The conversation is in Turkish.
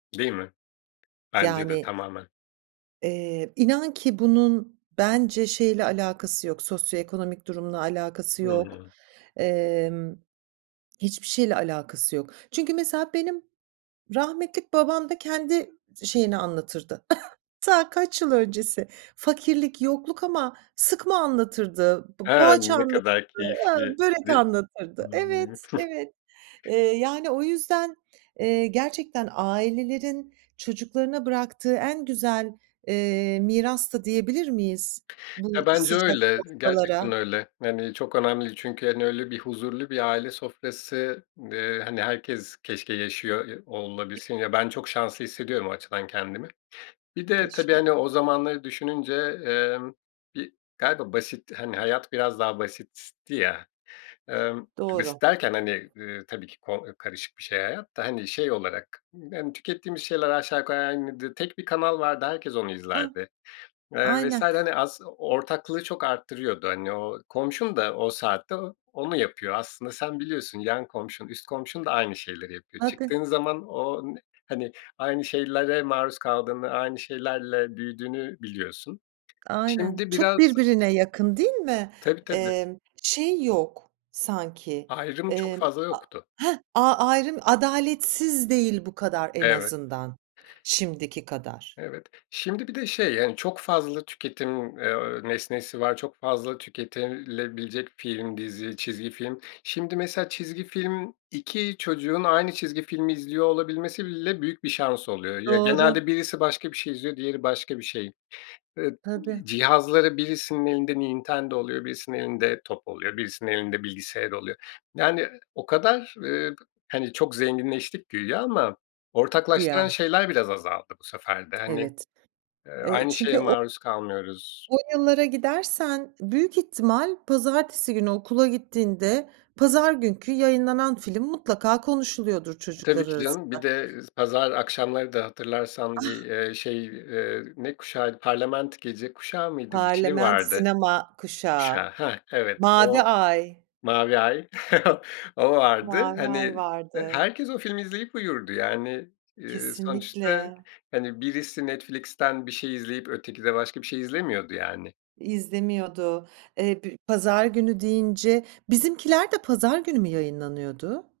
Değil mi? Bence de Yani. tamamen. Eee, inan ki bunun bence şeyle alakası yok, sosyoekonomik durumla alakası yok, Hıı. emm, hiçbir şeyle alakası yok. Çünkü, mesela, benim rahmetlik babam da kendi şeyini anlatırdı, ta kaç yıl öncesi. Fakirlik, yokluk ama sıkma anlatırdı, p He, poğaça ne anlatırdı, kadar he, börek keyifliydi? anlatırdı. Evet, evet, eee, yani, o yüzden, eee, gerçekten ailelerin çocuklarına bıraktığı en güzel, eee, miras da diyebilir miyiz, Ya, bu bence sıcak öyle, sofralara? gerçekten öyle, yani, çok önemli çünkü, hani, öyle bir huzurlu bir aile sofrası, eee, hani, herkes keşke yaşıyor, ya, olabilsin, ya, Keşke. ben çok şanslı hissediyorum o açıdan kendimi. Bir de tabii, Keşke. hani, o zamanları düşününce, emm, bir galiba basit, hani, hayat biraz daha basitti ya, emm, Doğru. basit derken, hani, ııı, tabii ki ko ııı, karışık bir şey hayat da, hani, şey olarak, hani, tükettiğimiz şeyler aşağı yukarı aynıdır. Tek bir kanal vardı, herkes onu Ah, izlerdi, eee, vs. aynen. hani, aslı ortaklığı çok arttırıyordu. Hani, o komşun da o saatte o onu yapıyor aslında sen biliyorsun. Yan komşun üst komşun da aynı şeyleri yapıyor. [unintelligible] Çıktığın zaman o n hani, aynı şeylere maruz kaldığını, aynı şeylerle büyüdüğünü biliyorsun. Aynen. Şimdi Çok biraz birbirine yakın değil mi? Tabii tabii. Emm, şey yok sanki, Ayrım çok emm, fazla a yoktu. heh, a ayrım adaletsiz değil bu kadar en Evet. azından, şimdiki kadar. Evet. Şimdi bir de, şey, hani, çok fazla tüketim, eee, nesnesi var, çok fazla tüketilebilecek film, dizi, çizgi film. Şimdi, mesela, çizgi film, 2 çocuğun aynı çizgi filmi izliyor olabilmesi bile büyük bir şans oluyor. Ya, Doğru. genelde birisi başka bir şey izliyor, diğeri başka bir şey. Eee, Tabii. cihazları birisinin elinde Nintendo oluyor, birisinin elinde top oluyor, birisinin elinde bilgisayar oluyor. Yani, o kadar, eee, hani, çok zenginleştik güya ama ortaklaştıran Güya. şeyler biraz azaldı bu sefer de. Hani, Evet. eee, Eee, aynı şeye çünkü o maruz kalmıyoruz. O yıllara gidersen, büyük ihtimal pazartesi günü okula gittiğinde pazar günkü yayınlanan film mutlaka konuşuluyordur Tabii çocuklar ki canım, bir arasında. de pazar akşamları da hatırlarsan bir, Ah. eee, şey, eee, ne kuşağıydı? Parliament Gece Kuşağı mıydı? Bir şey Parliament vardı. Sinema Kuşağı. Kuşağı, heh, evet. Mavi O, Ay. Mavi Ay, o vardı. Mavi Ay Hani vardı. herkes o filmi izleyip uyurdu yani, eee, sonuçta Kesinlikle. hani birisi Netflix'ten bir şey izleyip öteki de başka bir şey izlemiyordu, yani. İzlemiyordu. Eee, b pazar günü deyince, Bizimkiler de pazar günü mü yayınlanıyordu?